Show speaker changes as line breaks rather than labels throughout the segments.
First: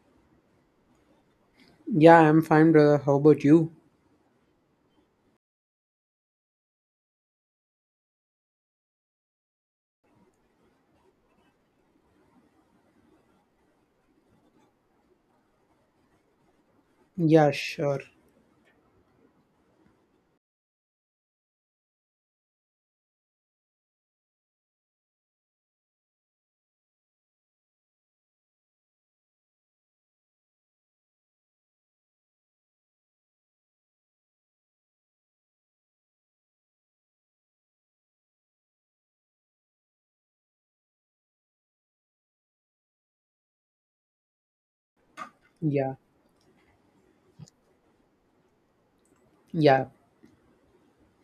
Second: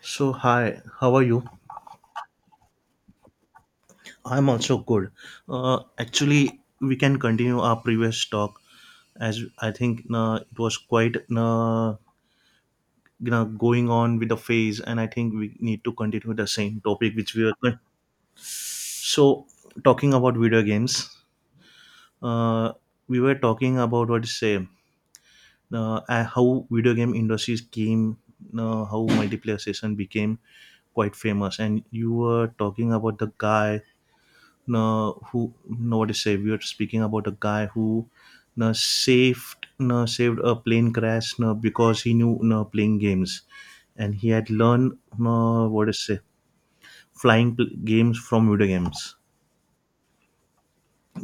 So, hi, how are you?
Yeah, I'm fine, brother. How about you?
I'm also good. Actually, we can continue our previous talk as I think it was quite going on with the phase, and I think we need to continue the same topic which we
Yeah,
were.
sure.
So, talking about video games, uh, we were talking about what to say how video game industries came, how multiplayer session became quite famous, and you were talking about the guy who, no, what to say, we were speaking about a guy who saved a plane crash because he knew playing games, and he had learned what to
Yeah,
say, flying pl- games from video games.
yeah.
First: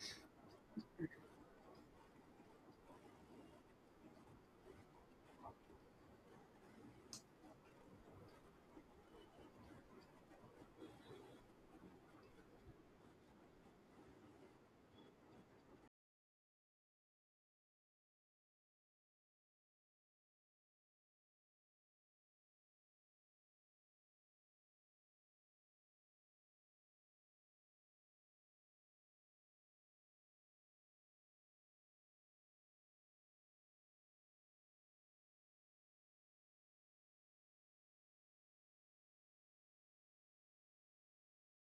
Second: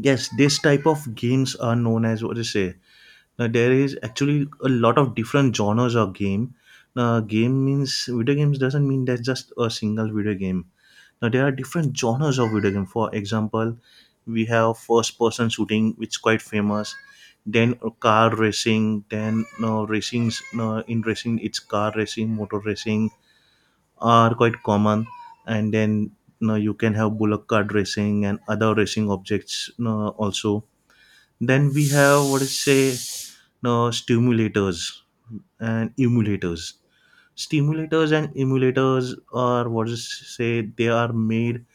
Yes, this type of games are known as what to say. Now there is actually a lot of different genres of game. Now game means video games, doesn't mean that just a single video game. Now there are different genres of video game. For example, we have first person shooting, which is quite famous. Then car racing. Then no racings. No, in racing, it's car racing, motor racing are quite common. And then no, you can have bullock cart racing and other racing objects no, also. Then we have what is say no stimulators and emulators. Stimulators and emulators are what is say they are made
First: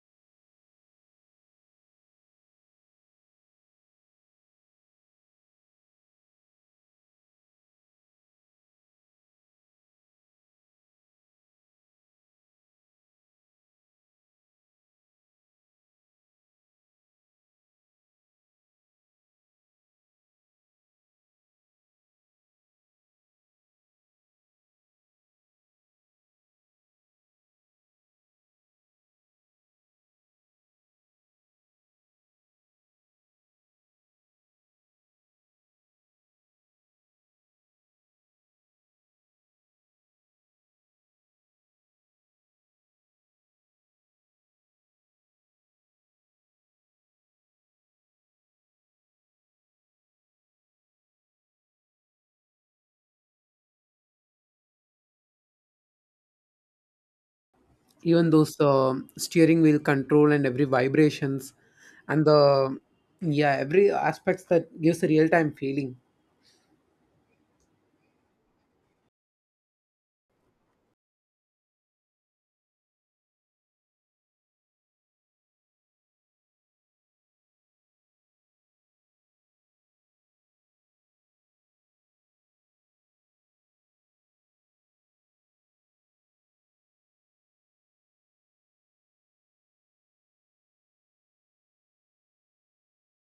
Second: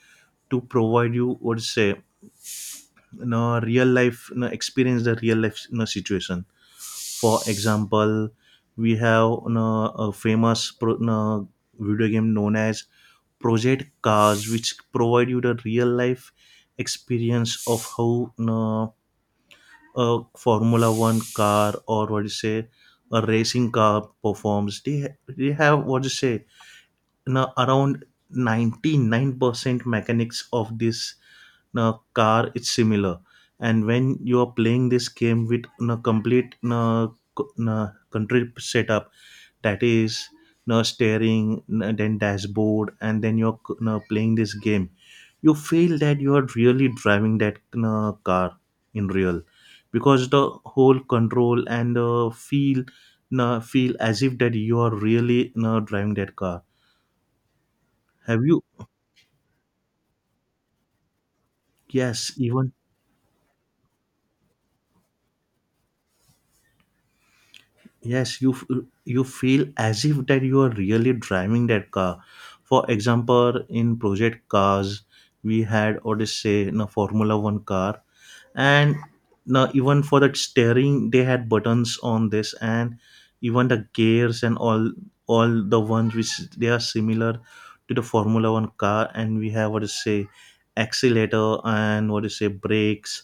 to provide, you would say, real life, experience the real life, situation. For example, we have a famous pro, video game known as Project Cars, which provide you the real life experience of how, a formula one car or what you say a racing car performs. They have, what you say, around 99% mechanics of this car. It's similar. And when you are playing this game with a complete country setup, that is steering, then dashboard, and then you're playing this game, you feel that you are really driving that car in real, because the whole control and the feel as if that you are really driving that car.
Even
Have
those
you,
steering wheel control and every vibrations and
yes, even,
the yeah every aspects that gives a real time feeling.
yes, you feel as if that you are really driving that car. For example, in Project Cars, we had odyssey in a formula one car, and now even for that steering they had buttons on this, and even the gears and all, the ones which they are similar to the formula one car. And we have, what to say, accelerator, and, what to say, brakes,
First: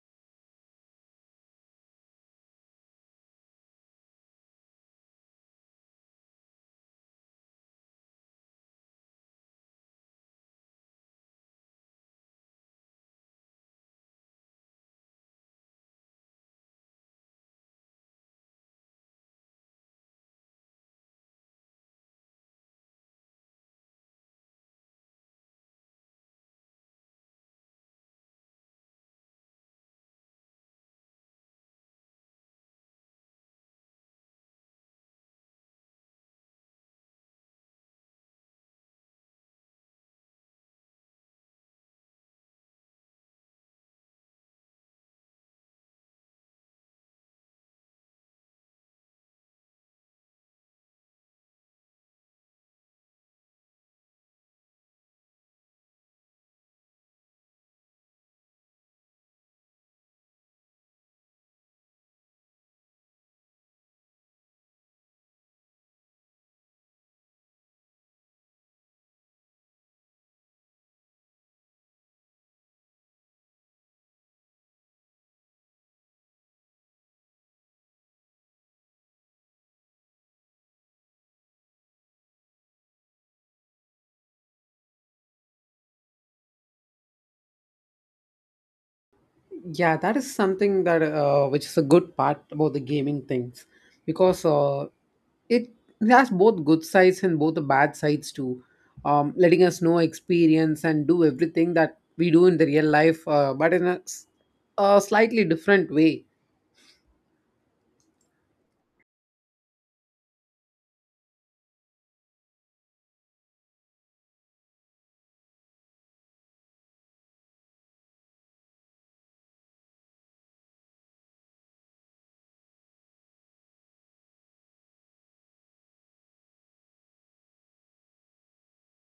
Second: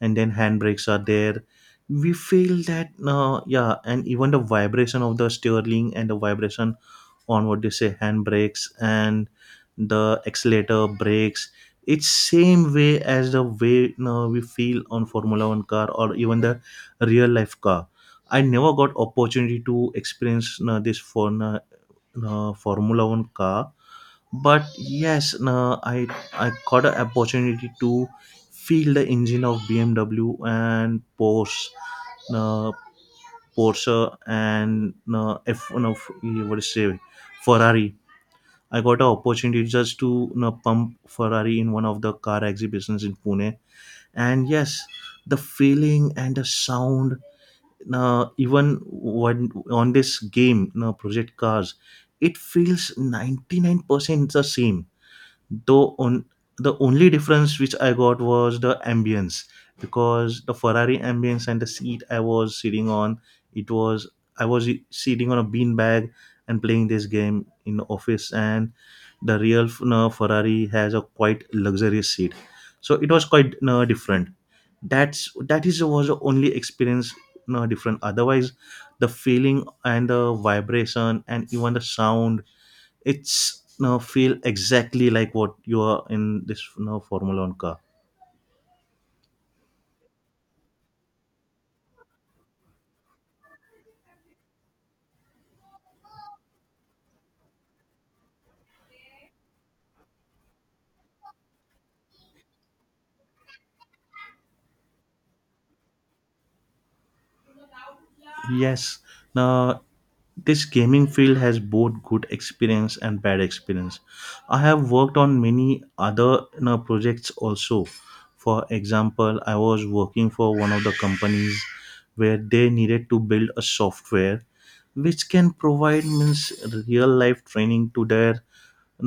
and then handbrakes are there. We feel that yeah, and even the vibration of the steering and the vibration on, what do you say, handbrakes and the accelerator brakes, it's same way as the way, we feel on formula 1 car or even the real life car. I never got opportunity to experience, this for, formula 1 car. But yes, you, i I got an opportunity to feel the engine of BMW and Porsche, you, Porsche, and you, f you know, f- what do say, Ferrari. I got an opportunity just to pump Ferrari in one of the car exhibitions in Pune. And yes, the feeling and the sound, even when on this game, you know, Project Cars, it feels 99% the same, though. On the only difference which I got was the ambience, because the Ferrari ambience and the seat I was sitting on, it was, I was sitting on a beanbag and playing this game in the office, and the real, Ferrari has a quite luxurious seat, so it was quite different. That's, that is was the only experience, different. Otherwise the feeling and the vibration and even the sound, it's now feel exactly like what you are in this now Formula One car.
Yeah, that is something that which is a good part about the gaming things because it has both good sides and both the bad sides too. Letting us know experience and do everything that we do in the real life, but in a slightly different way.
Yes, now this gaming field has both good experience and bad experience. I have worked on many other, projects also. For example, I was working for one of the companies where they needed to build a software which can provide means real life training to their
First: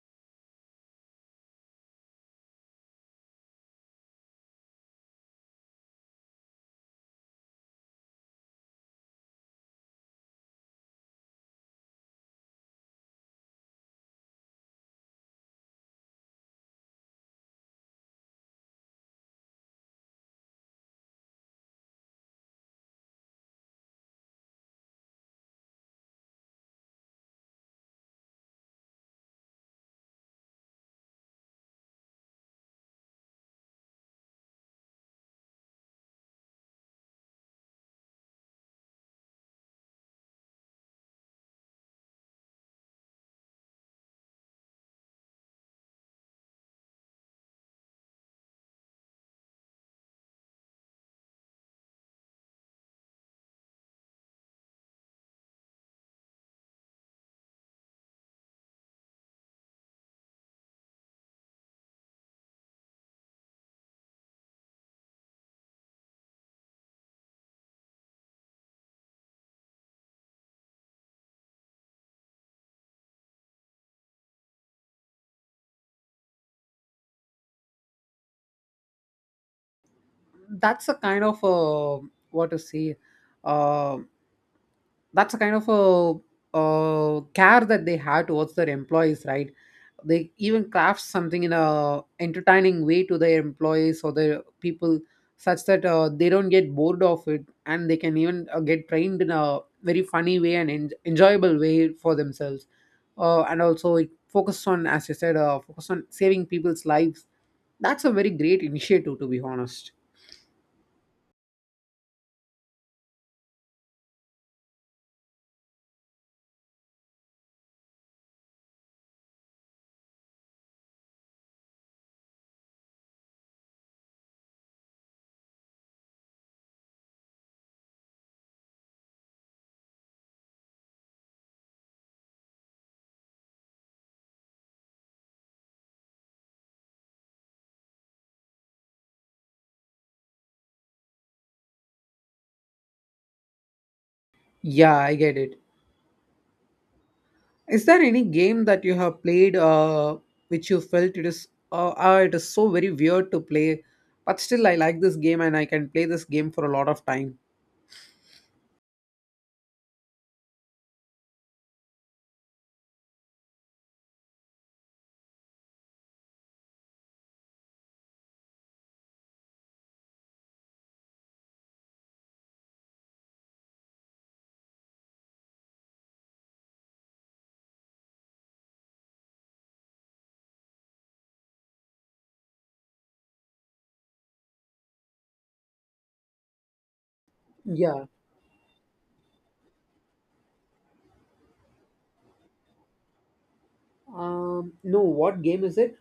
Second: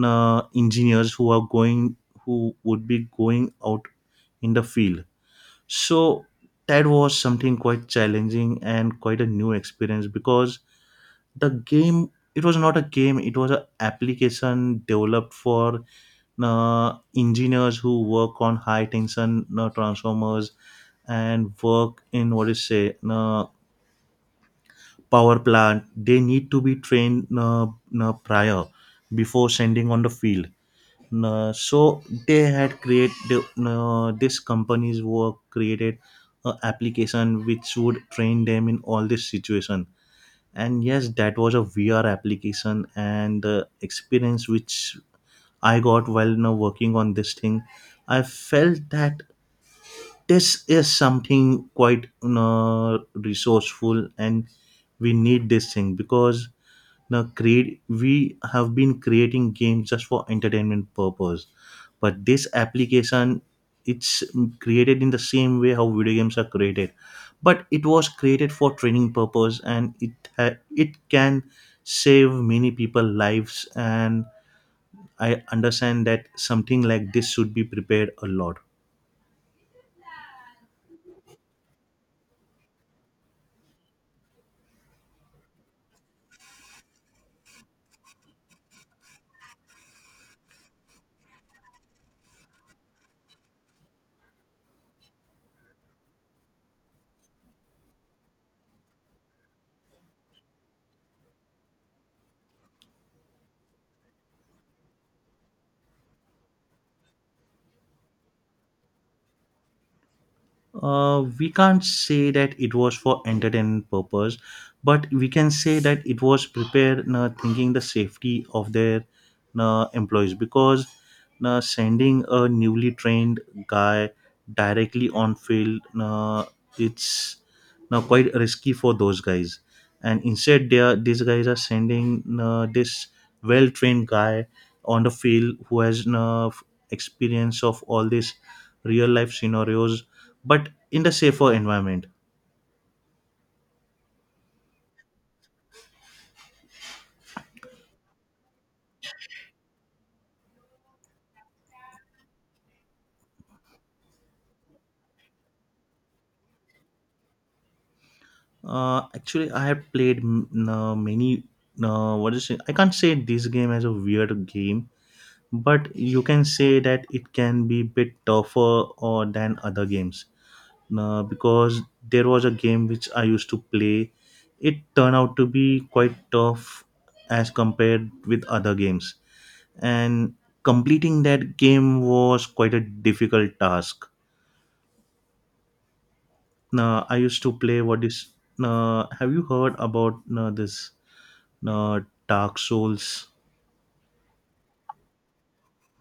engineers who are going, who would be going out in the field. So that was something quite challenging and quite a new experience, because the game, it was not a game, it was an application developed for engineers who work on high tension transformers and work in, what is say, power plant. They need to be trained, prior, before sending on the field. So they had created, this companies were created a application which would train them in all this situation. And yes, that was a VR application, and the experience which I got while now working on this thing, I felt that this is something quite resourceful, and we need this thing. Because now create, we have been creating games just for entertainment purpose, but this application, it's created in the same way how video games are created, but it was created for training purpose, and it can save many people lives. And I understand that something like this should be prepared a lot.
That's a kind of what to say uh, that's a kind of care that they have towards their employees, right? They even craft something in a entertaining way to their employees or their people, such that they don't get bored of it, and they can even get trained in a very funny way and enjoyable way for themselves. And also it focused on, as you said, focus on saving people's lives. That's a very great initiative, to be honest.
We can't say that it was for entertainment purpose, but we can say that it was prepared thinking the safety of their employees, because sending a newly trained guy directly on field, it's now quite risky for those guys, and instead they are these guys are sending this well trained guy on the field who has enough experience of all these real life scenarios, but in the safer environment.
Yeah, I get it. Is there any game that you have played which you felt it is so very weird to play, but still I like this game and I can play this game for a lot of time?
Actually, I have played many. What is it? I can't say this game as a weird game, but you can say that it can be bit tougher or than other games. Because there was a game which I used to play, it turned out to be quite tough as compared with other games, and completing that game was quite a difficult task. I used to play, what
Yeah.
is. Have you heard about this uh, Dark Souls?
No, what game is it?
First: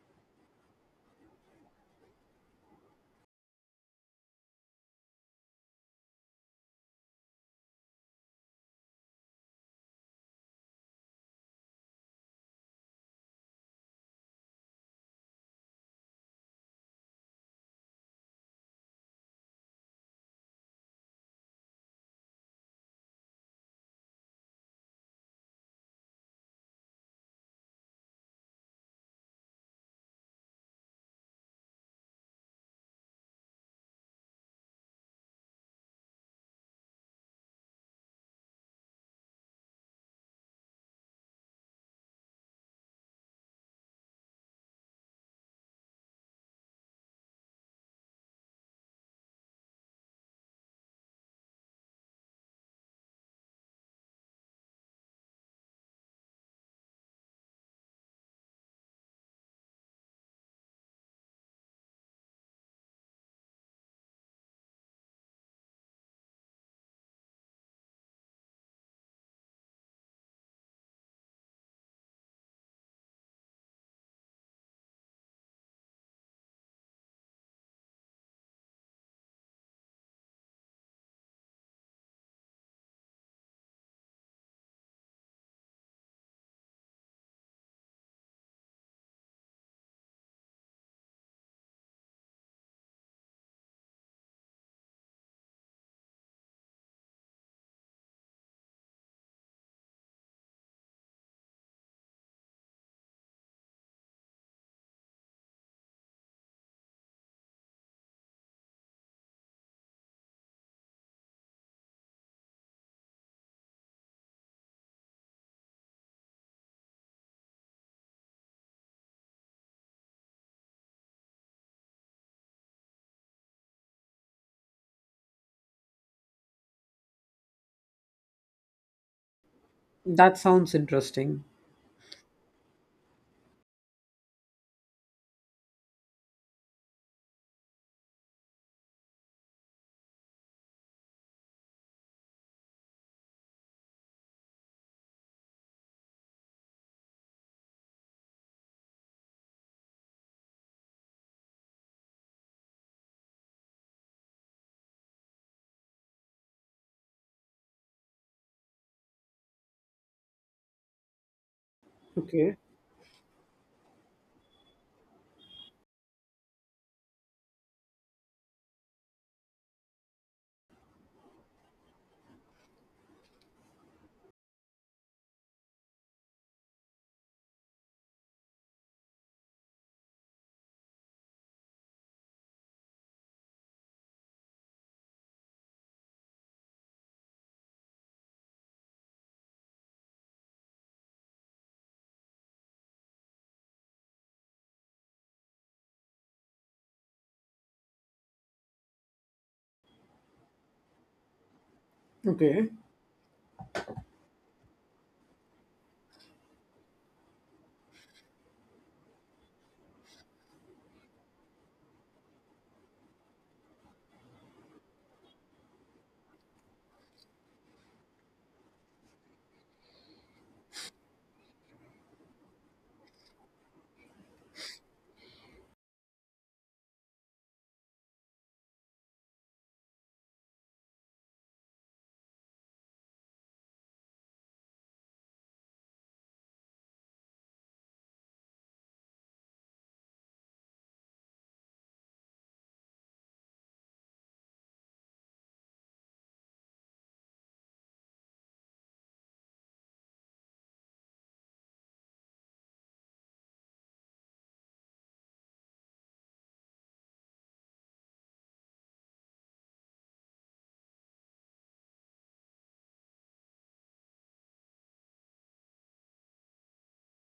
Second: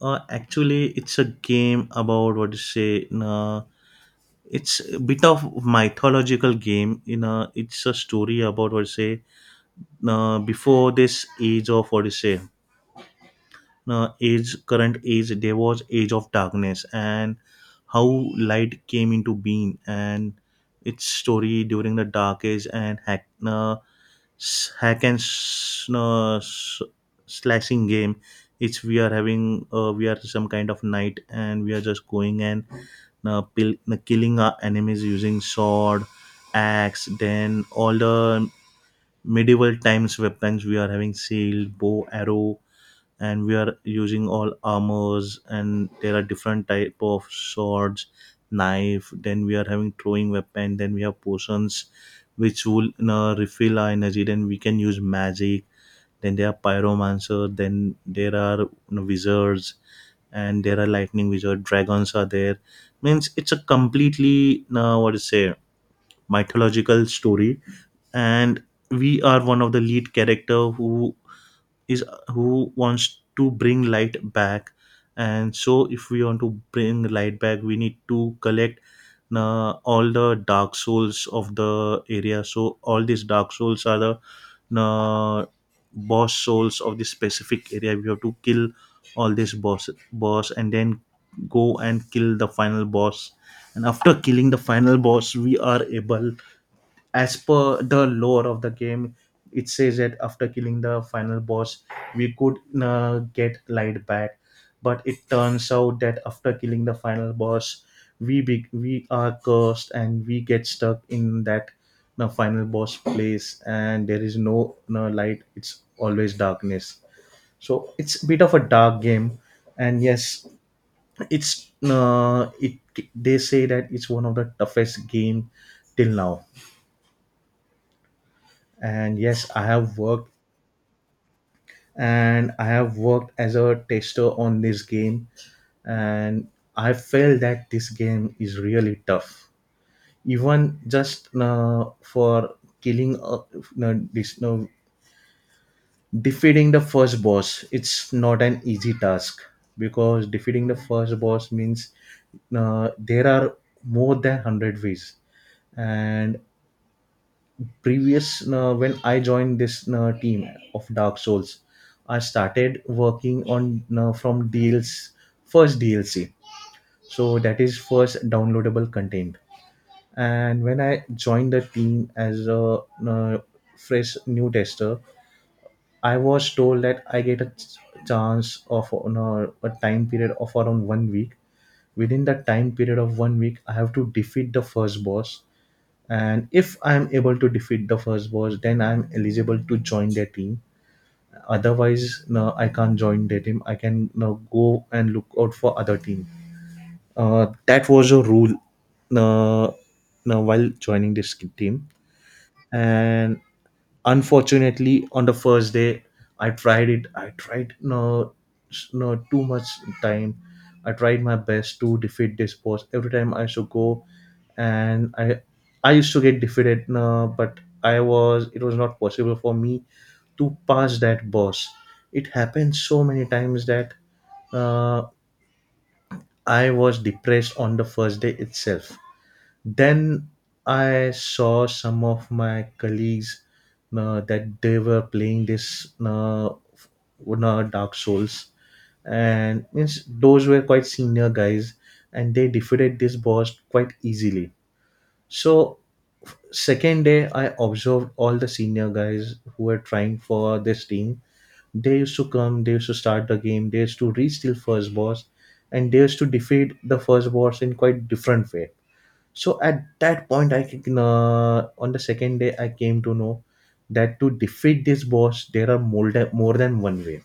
Actually, it's a game about what to say. It's a bit of mythological game. You know, it's a story about what to say. Before this age of what to say. Age Current age, there was age of darkness, and how light came into being, and its story during the dark age, and hack s- hack and s- s- slashing game. It's We are some kind of knight, and we are just going and killing our enemies using sword, axe, then all the medieval times weapons. We are having shield, bow, arrow, and we are using all armors, and there are different type of swords, knife. Then we are having throwing weapon, then we have potions which will refill our energy. Then we can use magic, then there are pyromancer, then there are, wizards, and there are lightning wizard, dragons are there. Means it's a completely what to say mythological story. And we are one of the lead character who wants to bring light back. And so if we want to bring light back, we need to collect all the dark souls of the area. So all these dark souls are the uh, boss souls of this specific area. We have to kill all these boss and then go and kill the final boss. And after killing the final boss, we are able, as per the lore of the game, it says that after killing the final boss, we could get light back. But it turns out that after killing the final boss, we are cursed, and we get stuck in that, the final boss place, and there is no, no light, it's always darkness. So it's a bit of a dark game. And yes, it's it they say that it's one of the toughest game till now. And yes,
That sounds interesting.
I have worked as a tester on this game, and I felt that this game is really tough, even just for killing no, this, no, defeating the first boss, it's not an easy task. Because defeating the first boss means, there are more than 100 ways. And previous, when I joined this team of Dark Souls, I
Okay.
started working on, from DLC, first DLC, so that is first downloadable content. And when I joined the team as a uh, fresh new tester, I was told that I get a chance of a time period of around one week. Within that time period of one week, I have to defeat the first boss, and if I am able to defeat the first boss, then I am Eligible to join their team. Otherwise no, I can't join their team, I can no, go and look out for other team. That was a rule. uh, no, while joining this team.
Okay.
And unfortunately, on the first day I tried it, I tried no, no too much time. I tried my best to defeat this boss. Every time I should go and I used to get defeated, no, but I was it was not possible for me to pass that boss. It happened so many times that uh, I was depressed on the first day itself. Then I saw some of my colleagues, that they were playing this Dark Souls, and means those were quite senior guys, and they defeated this boss quite easily. So second day I observed all the senior guys who were trying for this team. They used to come, they used to start the game, they used to reach till first boss, and they used to defeat the first boss in quite different way. So at that point I can on the second day I came to know that to defeat this boss there are more than one way.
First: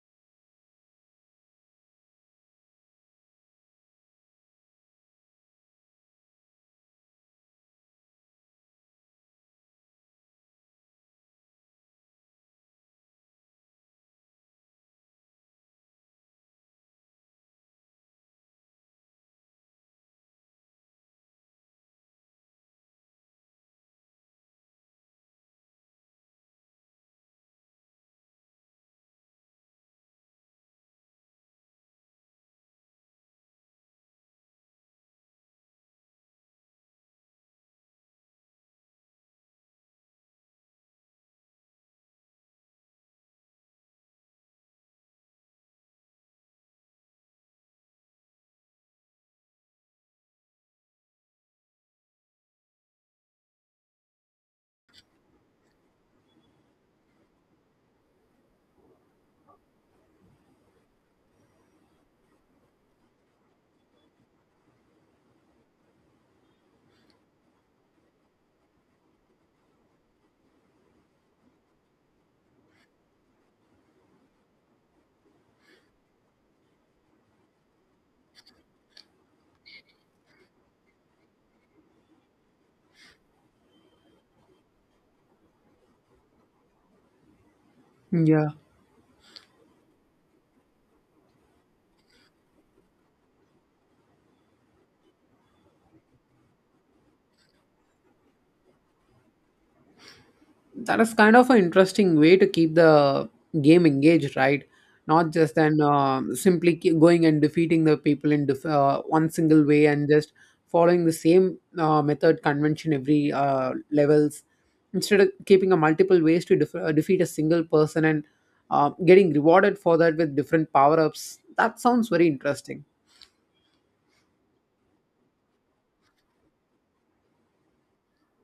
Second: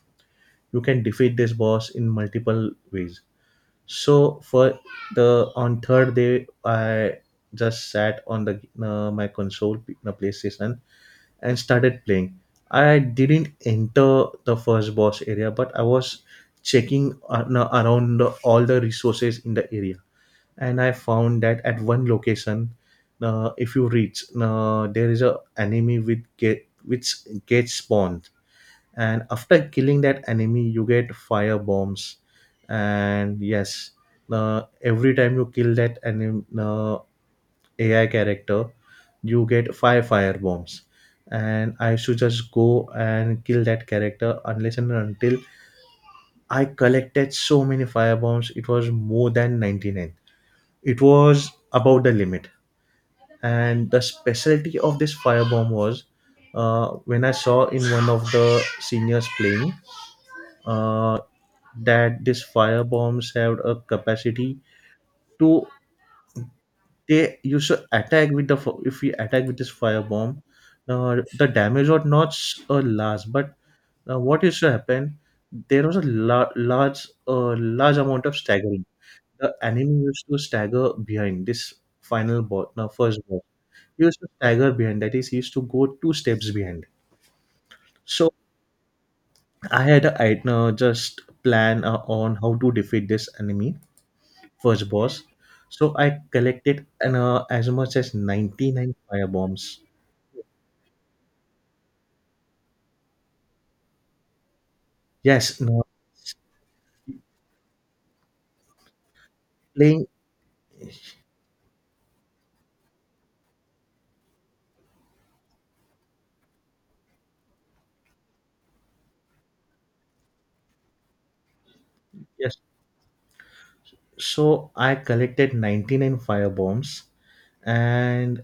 You can defeat this boss in multiple ways. So for the on third day I just sat on the my console, the PlayStation, and started playing. I didn't enter the first boss area, but I was checking, no, around all the resources in the area. And I found that at one location, if you reach, there is a enemy with get, which gets spawned, and after killing that enemy, you get fire bombs. And yes, every time you kill that enemy, AI character, you get 5 fire bombs, and I should just go and kill that character unless and until I collected so many fire bombs. It was more than 99. It was above the limit. And the specialty of this firebomb was, when I saw in one of the seniors playing, uh, that this firebombs have a capacity to, they used to attack with the if we attack with this firebomb, the damage was not large, but what used to happen, there was a large large amount of staggering. The enemy used to stagger behind this final boss now first boss. He used to stagger behind, that is he used to go 2 steps behind. So
Yeah.
I had a just plan, on how to defeat this enemy, first boss. So I collected as much as 99 firebombs.
That is kind of an interesting way to keep the game engaged, right? Not just
Yes,
then
no,
simply going and defeating the people in one single way
playing
and just following the same method convention every levels. Instead of keeping a multiple ways to defeat a single person and getting rewarded for that with different power ups, that sounds very
yes.
interesting.
So I collected 99 firebombs, and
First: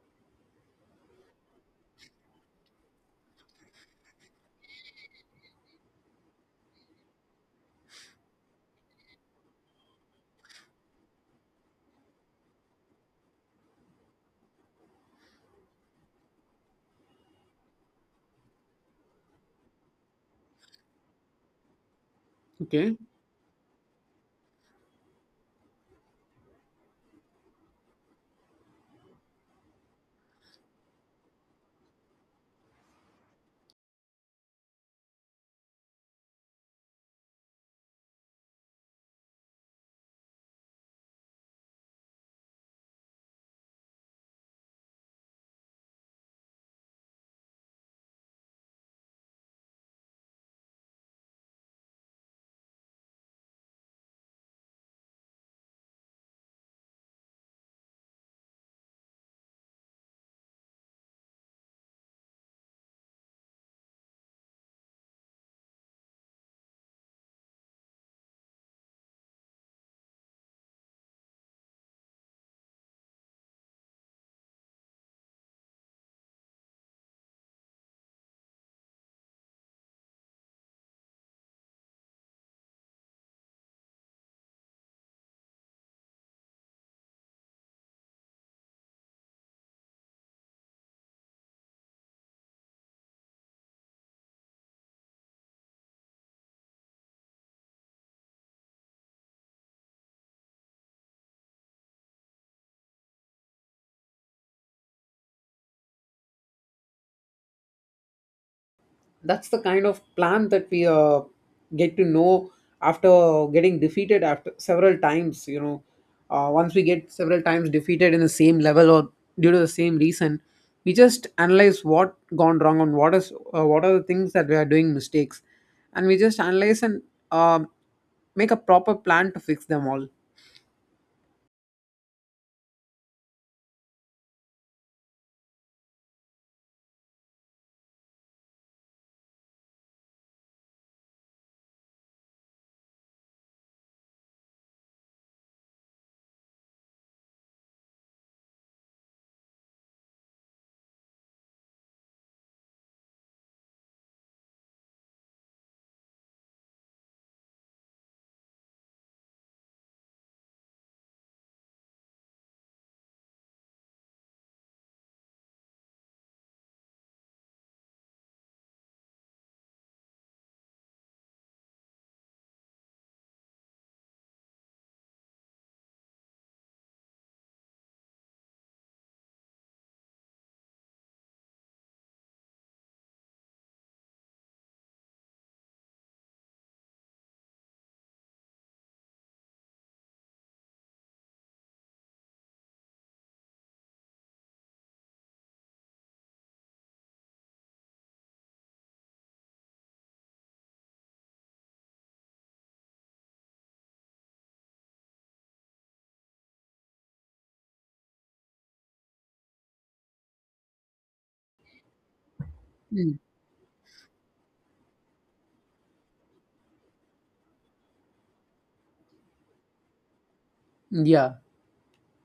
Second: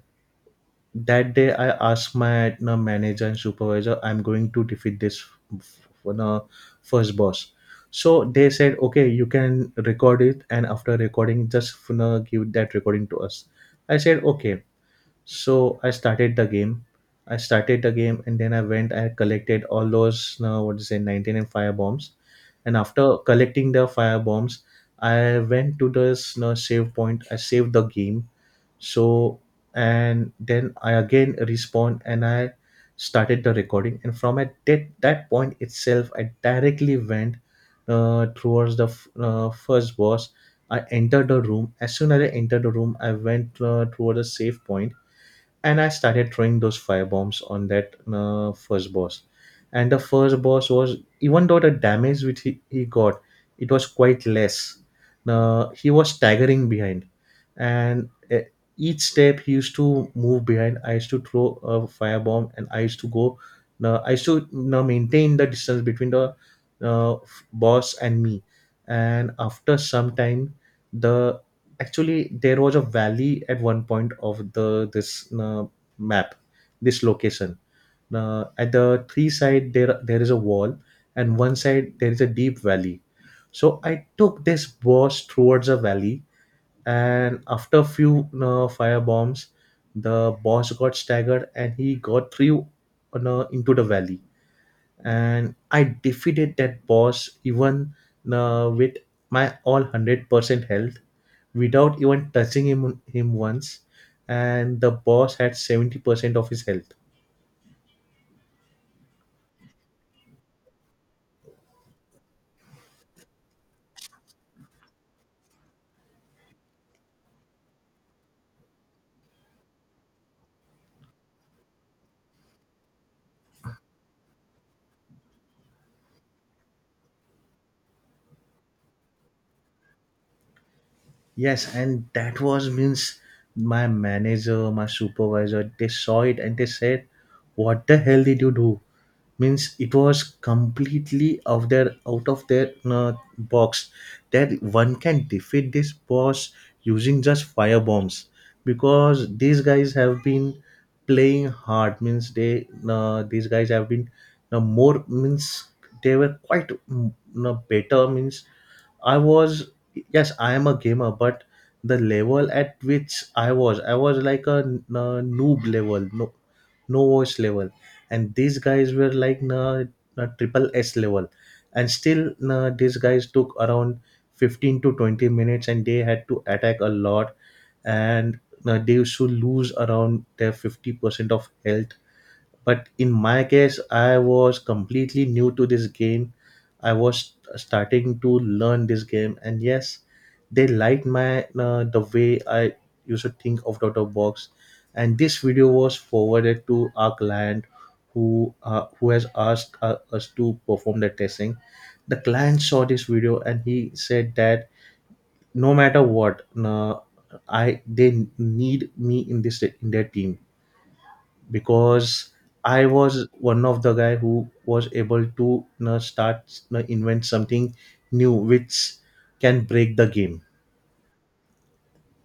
that day I asked my, manager and supervisor, I'm going to defeat this f- you know, first boss. So they said okay, you can record it, and after recording just, give that recording to us. I said okay. So I started the game. I started the game and then I went. I collected all those, 19 and fire bombs. And
Okay.
after collecting the fire bombs, I went to this you save point. I saved the game. So and then I again respawned and I started the recording. And from that point itself, I directly went towards the first boss. I entered the room. As soon as I entered the room, I went toward a safe point and I started throwing those firebombs on that first boss. And the first boss was, even though the damage which he got, it was quite less. He was staggering behind, and each step he used to move behind. I used to throw a firebomb, and I used to go. I used to maintain the distance between the uh, boss and me. And after some time, the actually there was a valley at one point of the this map, this location. Uh, at the three side there is a wall, and one side there is a deep valley. So I took this boss towards a valley, and after a few fire bombs, the boss got staggered and he got through into the valley. And I defeated that boss even with my all 100% health, without even touching him once, and the boss had 70% of his health.
That's the kind of plan that we get to know after getting defeated after several times, you know, once we get several times defeated in the same level, or due to the same reason, we just analyze what gone wrong and what is what are the things that we are doing mistakes, and we just analyze and um make a proper plan to fix them all.
Yes, and that was means my manager, my supervisor, they saw it and they said, "What the hell did you do?" Means it was completely of their out of their box that one can defeat this boss using just fire bombs. Because these guys have been playing hard. Means they these guys have been more means they were quite better. Means I was, yes I am a gamer, but the level at which I was like a, a noob level, no voice level. And these guys were like na triple S level. And still, these guys took around 15 to 20 minutes and they had to attack a lot, and they used to lose around their 50% of health. But in my case, I was completely new to this game, I was starting to learn this game. And yes, they liked my, the way I used to think out of the box. And this video was forwarded to our client, who has asked us to perform the testing. The client saw this video and he said that no matter what, uh, I they need me in this in their team. Because I
Hmm.
was one of the guy who was able to, invent something new which can break the game.
Yeah.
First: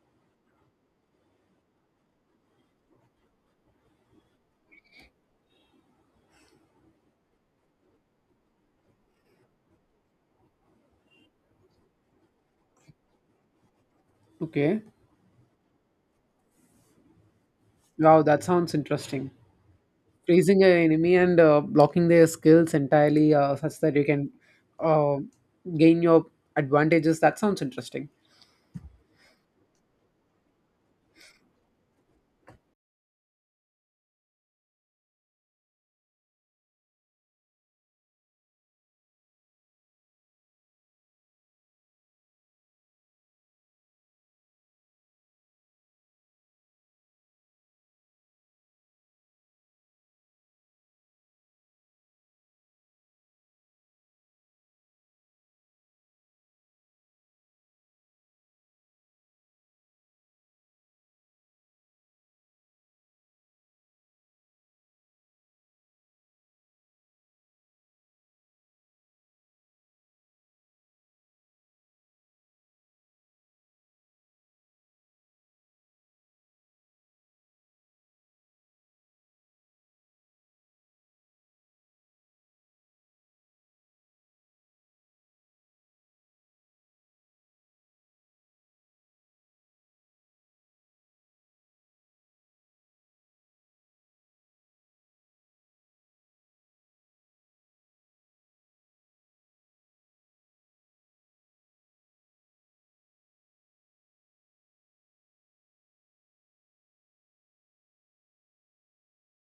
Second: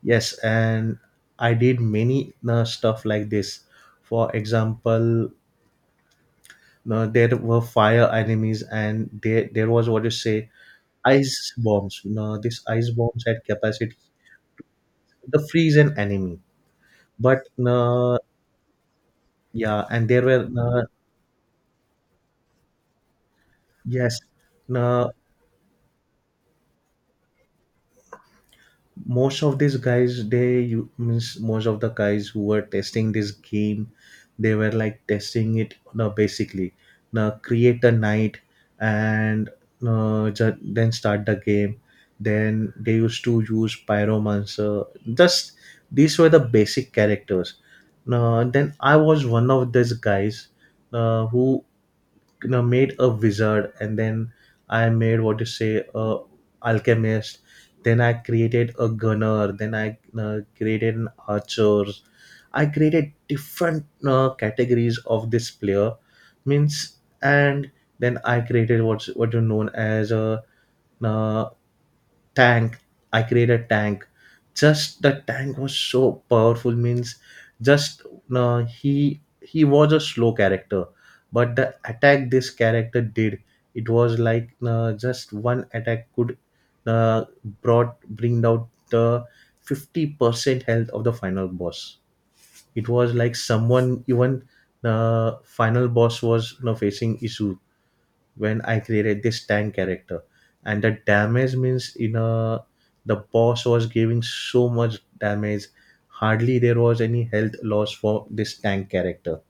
Yes, and I did many stuff like this. For example, there were fire enemies, and there was, what you say, ice bombs. You know, this ice bombs had capacity
Okay.
to freeze an enemy. But
Wow, that sounds interesting.
yeah, and there were
Praising an enemy and blocking their skills entirely, such that you
yes,
can
uh,
uh, gain your advantages. That sounds interesting.
most of these guys, they you means most of the guys who were testing this game, they were like testing it, now basically now create a night, and then start the game, then they used to use pyromancer. Just, these were the basic characters. Now then I was one of these guys, who, you know, made a wizard, and then I made, what you say, a alchemist. Then I created a gunner, then I created an archer. I created different categories of this player, means. And then I created what's what you known as a, uh, tank. I created a tank. Just the tank was so powerful, means, just, he was a slow character, but the attack this character did, it was like, just one attack could uh, brought bring out the 50% health of the final boss. It was like someone even the final boss was, you know, facing issue when I created this tank character. And the damage, means in a, the boss was giving so much damage, hardly there was any health loss for this tank character.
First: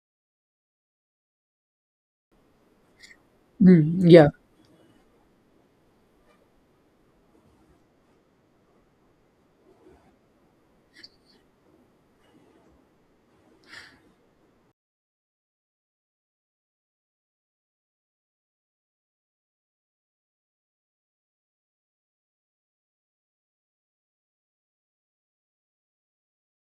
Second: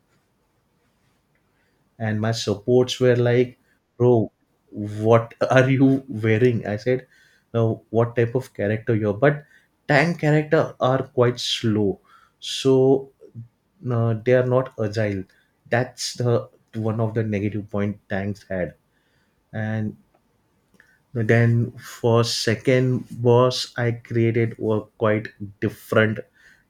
And my supports were like,
Mm, yeah,
"Bro, what are you wearing?" I said, "No, what type of character you're," but tank character are quite slow. So they are not agile. That's the one of the negative point tanks had. And then for second boss, I created a quite different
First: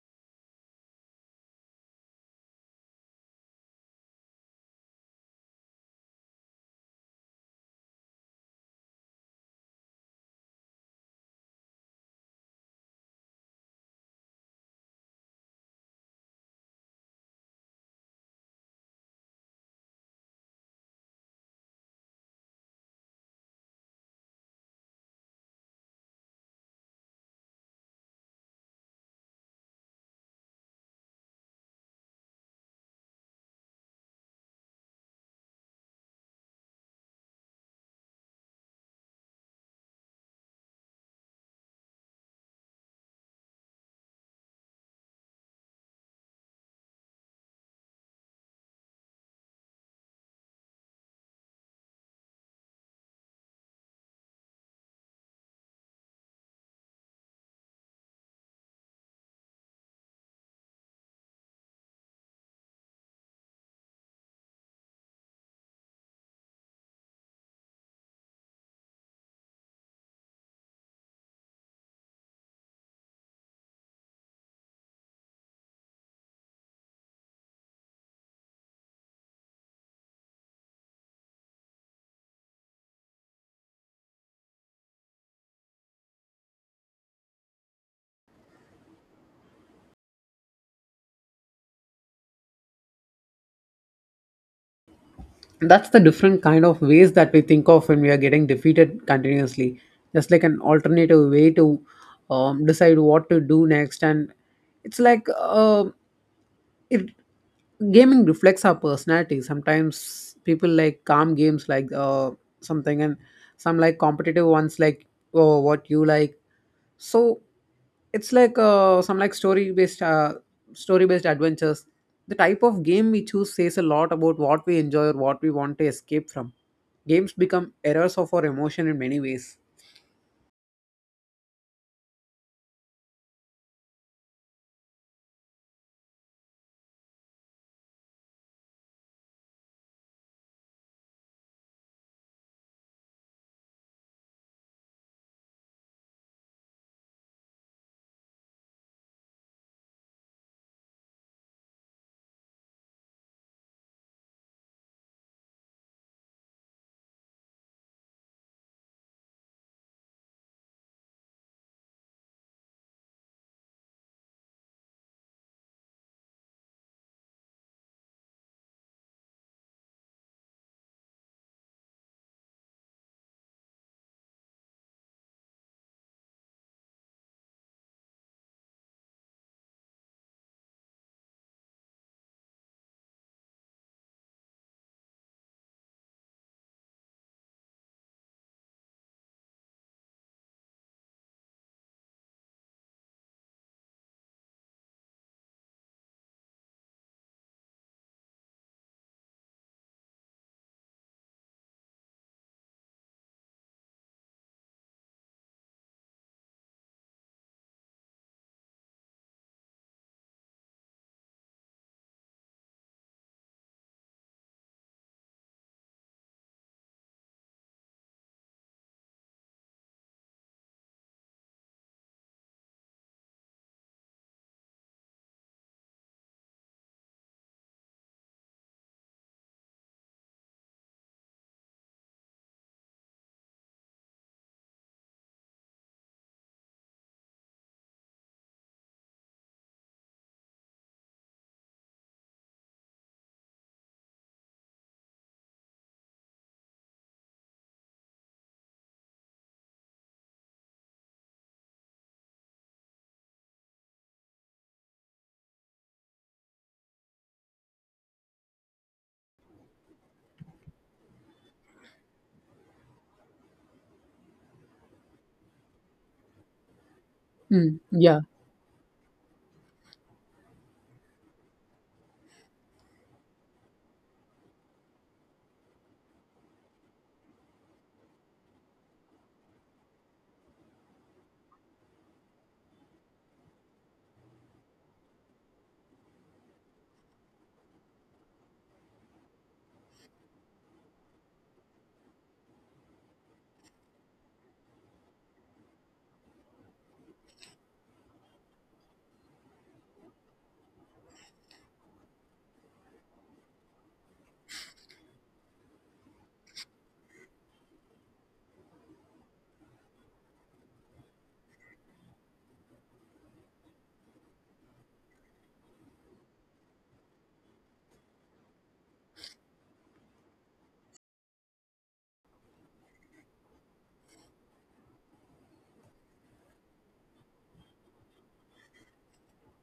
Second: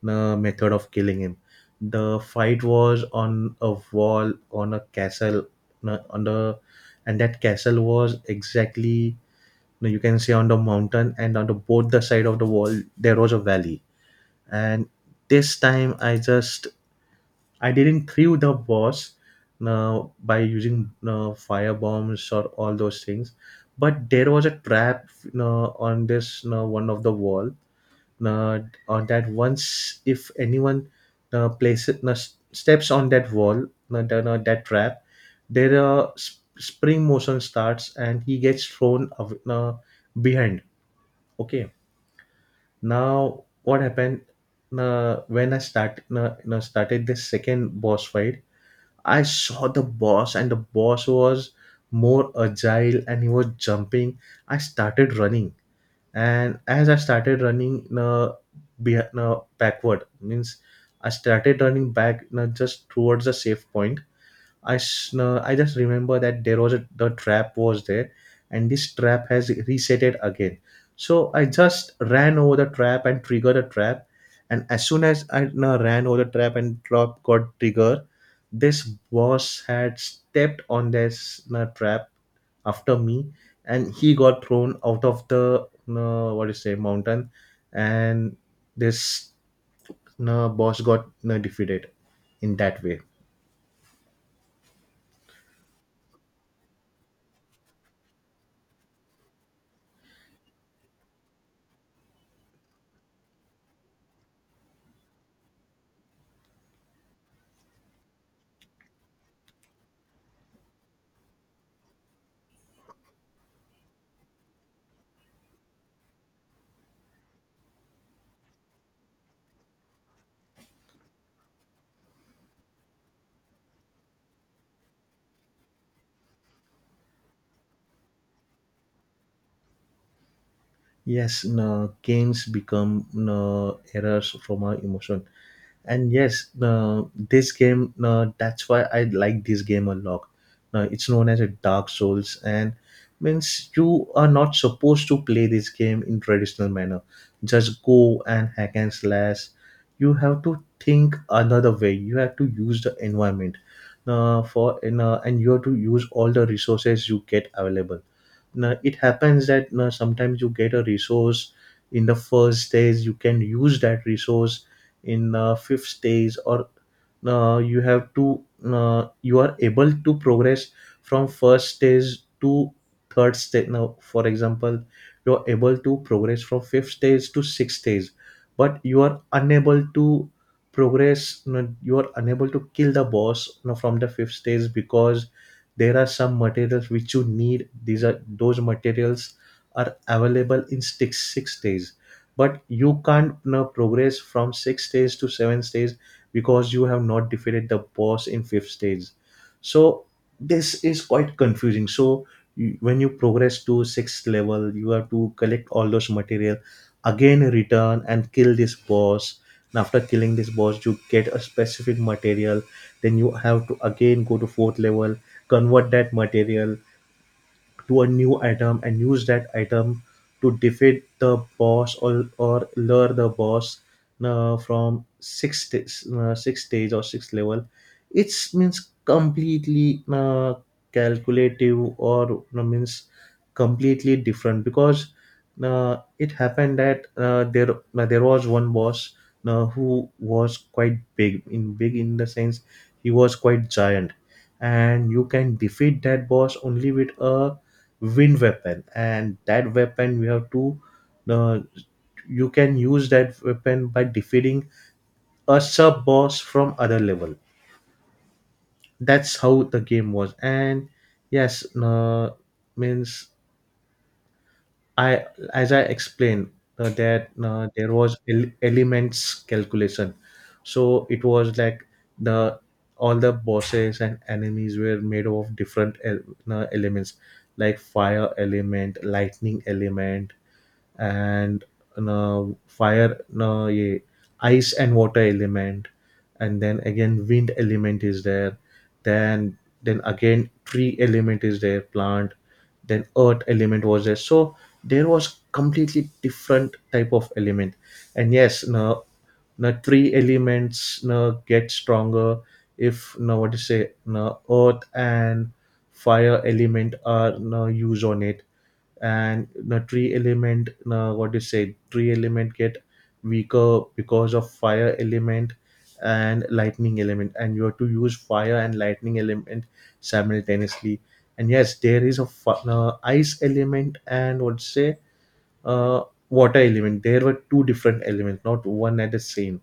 method of killing him. The fight was on a castle, on the and that castle was exactly, you can say, on the mountain, and on the both the side of the wall there was a valley. And this time I just, I didn't threw the boss by using fire bombs or all those things, but there was a trap on this one of the wall. uh, on that, once if anyone steps on that wall, that trap, there spring motion starts and he gets thrown behind. Okay, now what happened? When I start, you know, started the second boss fight, I saw the boss, and the boss was more agile and he was jumping. I started running, and as I started running backward, means I started running back just towards the safe point. I just remember that there was a, the trap was there, and this trap has reset it again. So I just ran over the trap and triggered the trap, and as soon as I ran over the trap and trap got triggered, this boss had stepped on this trap after me, and he got thrown out of the, what do you say, mountain. And this boss got defeated in that way.
That's the different kind of ways that we think of when we are getting defeated continuously, just like an alternative way to decide what to do next. And it's like it gaming reflects our personality. Sometimes people like calm games, like something, and some like competitive ones, like, oh, what you like. So it's like some like story based adventures. The type of game we choose says a lot about what we enjoy or what we want to escape from. Games become errors of our emotion in many ways.
Yes, no, gains become no errors from our emotion. And yes, this game, that's why I like this game a lot. It's known as a dark souls, and means you are not supposed to play this game in traditional manner. Just go and hack and slash. You have to think another way, you have to use the environment, for and you have to use all the resources you get available. Now it happens that you know, sometimes you get a resource in the first days. You can use that resource in fifth stage, or you have to, you are able to progress from first stage to third stage. Now for example, you are able to progress from fifth stage to sixth stage, but you are unable to progress, you, know, you are unable to kill the boss, you know, from the fifth stage, because there are some materials which you need. These are those materials are available in 6 6 days, but you can't now progress from sixth stage to seventh stage because you have not defeated the boss in fifth stage. So this is quite confusing. So when you progress to sixth level you have to collect all those material, again return and kill this boss. And after killing this boss you get a specific material. Then you have to again go to fourth level, convert that material to a new item, and use that item to defeat the boss, or lure the boss from six stage or six level. It's means completely calculative, or means completely different. Because it happened that there, there was one boss, who was quite big in the sense he was quite giant. And you can defeat that boss only with a wind weapon, and that weapon we have to uh, you can use that weapon by defeating a sub boss from other level. That's how the game was. And yes, means, I as I explained, that
Mm,
there was
yeah,
elements calculation. So it was like the all the bosses and enemies were made of different elements, like fire element, lightning element, and fire, yeah, ice and water element. And then again wind element is there, then again tree element is there, plant, then earth element was there. So there was completely different type of element. And yes now, three elements now get stronger if now, what to say, now earth and fire element are now used on it, and the tree element, what do you say, tree element get weaker because of fire element and lightning element. And you have to use fire and lightning element simultaneously. And yes, there is a ice element, and what say uh, water element. There were two different elements, not one at the same.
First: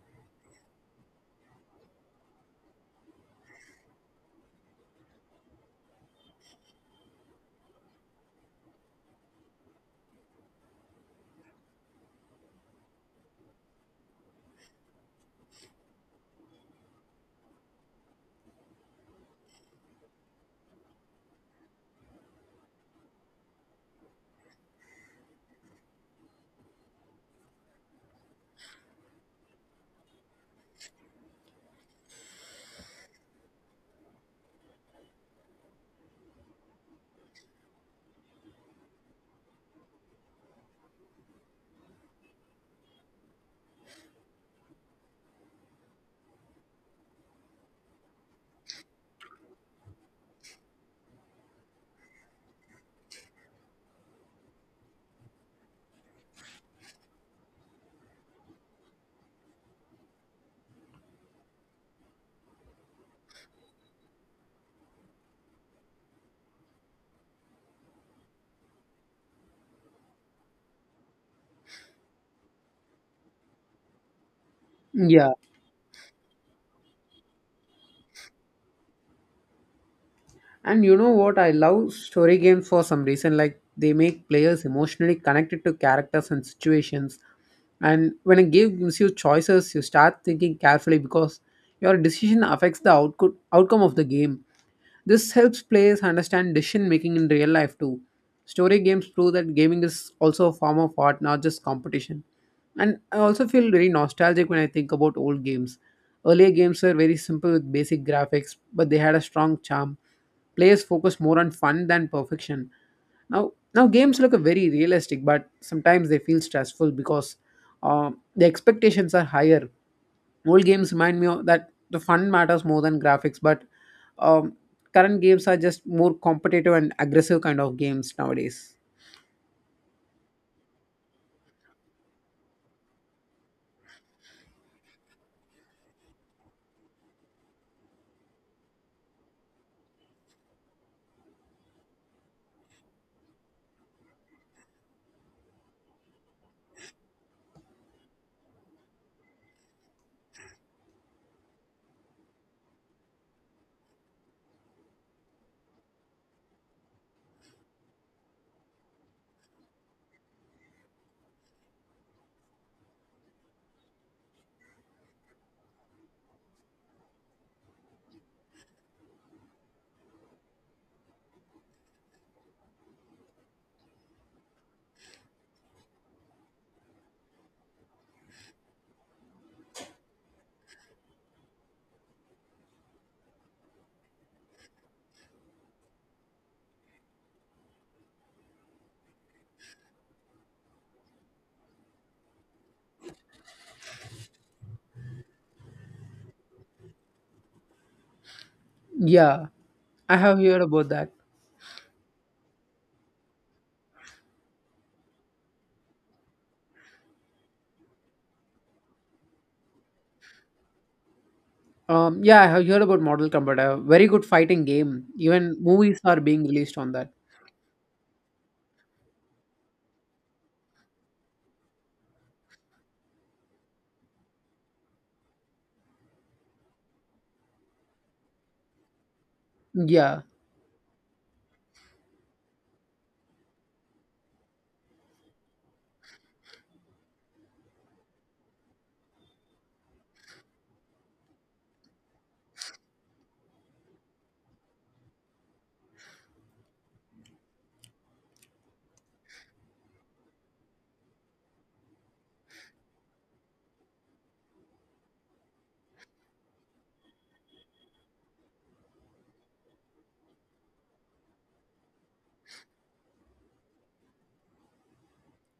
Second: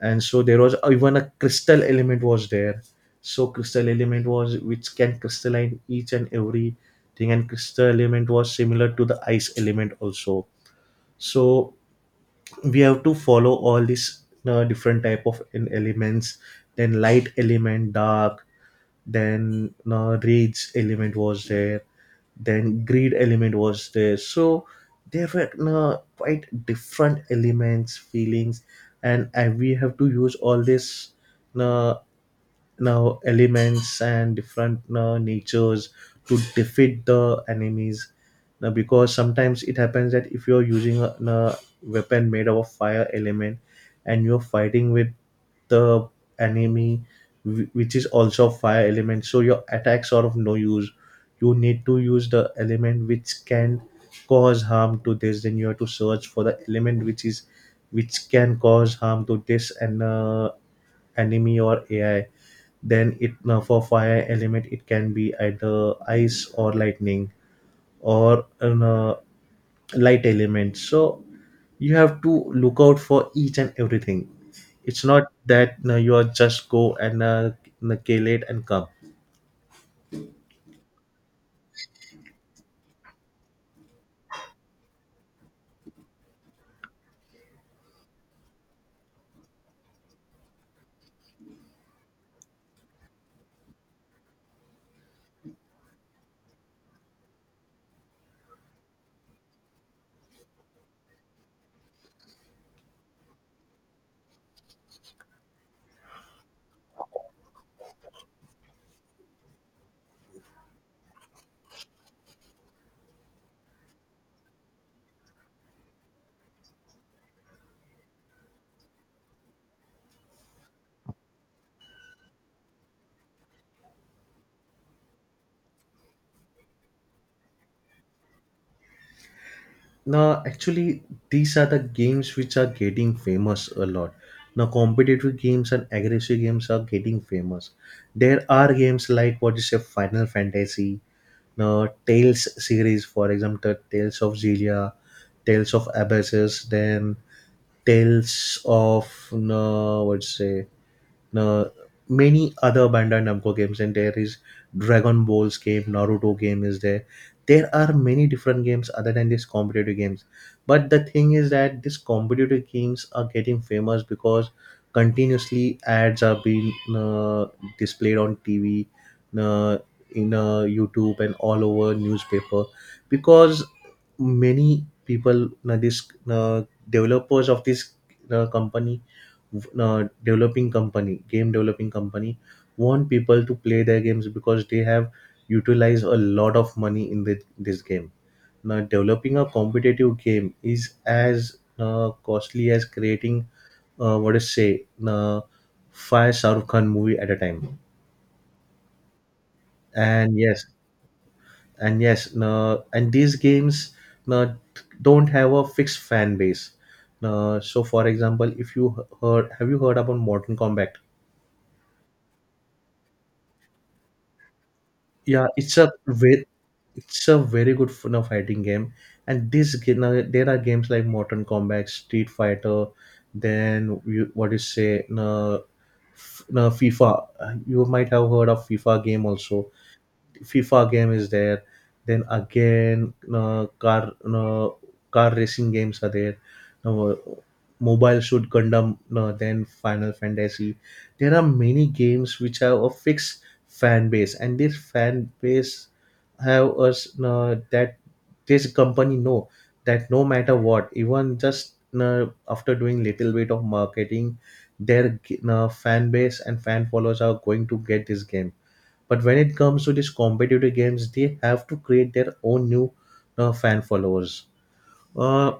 And so there was even a crystal element was there. So crystal element was which can crystalline each and every thing, and crystal element was similar to the ice element also. So we have to follow all these different type of elements. Then light element, dark, then rage element was there, then greed element was there. So there were quite different elements, feelings. And we have to use all these uh, now elements and different natures to defeat the enemies. Now because sometimes it happens that if you're using a weapon made of fire element and you're fighting with the enemy which is also fire element, so your attacks are of no use. You need to use the element which can cause harm to this. Then you have to search for the element which is which can cause harm to this. And anime or AI, then it now for fire element it can be either ice or lightning, or light element. So you have to look out for each and everything. It's not
yeah.
that you, know, you are just go and kill it and come.
And you know what? I love story games for some reason. Like, they make players emotionally connected to characters and situations. And when a game gives you choices, you start thinking carefully because your decision affects the output outcome of the game. This helps players understand decision making in real life too. Story games prove that gaming is also a form of art, not just competition. And I also feel very nostalgic when I think about old games. Earlier games were very simple with basic graphics, but they had a strong charm. Players focused more on fun than perfection. Now games look very realistic, but sometimes they feel stressful because the expectations are higher. Old games remind me of that the fun matters more than graphics, but um, current games are just more competitive and aggressive kind of games nowadays.
Now, actually, these are the games which are getting famous a lot. Now, competitive games and aggressive games are getting famous. There are games like, what you say, Final Fantasy, Tales series, for example, Tales of Xillia, Tales of Abyssus, then Tales of, no, I would say, uh, many other Bandai Namco games, and there is Dragon Balls game, Naruto game is there. There are many different games other than these competitive games. But the thing is that these competitive games are getting famous because continuously ads are being displayed on TV, uh, in YouTube, and all over newspaper, because many people, these developers of this company, developing company, game developing company, want people to play their games because they have utilized a lot of money in this game. Now developing a competitive game is as costly as creating, what is say, five Shahrukh Khan movie at a time.
Yeah, I
And
have heard
yes.
about that.
And and these games uh, don't have a fixed fan base. So for example, if you heard have you heard about Mortal Kombat?
Um, yeah, I have heard about Mortal Kombat. A very good fighting game,
Yeah,
even movies are being released on that.
it's a very good fun of fighting game. And now there are games like Mortal Kombat, Street Fighter, then you, what you say, no, no FIFA. You might have heard of FIFA game also.
Yeah.
FIFA game is there. Then again, car, car racing games are there. Now, mobile shoot Gundam. Then Final Fantasy. There are many games which have a fixed fan base, and this fan base have us, that this company know that no matter what, even just after doing little bit of marketing, their fan base and fan followers are going to get this game. But when it comes to these competitive games, they have to create their own new fan followers. Uh,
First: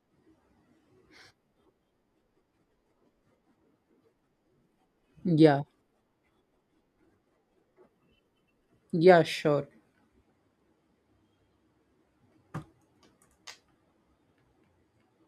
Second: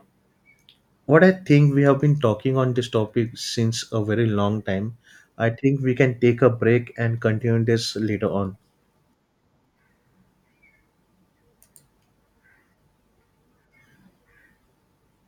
what I think, we have been talking on this topic since a very long time. I
Yeah.
think we can take a break and continue this later on.
Yeah, sure.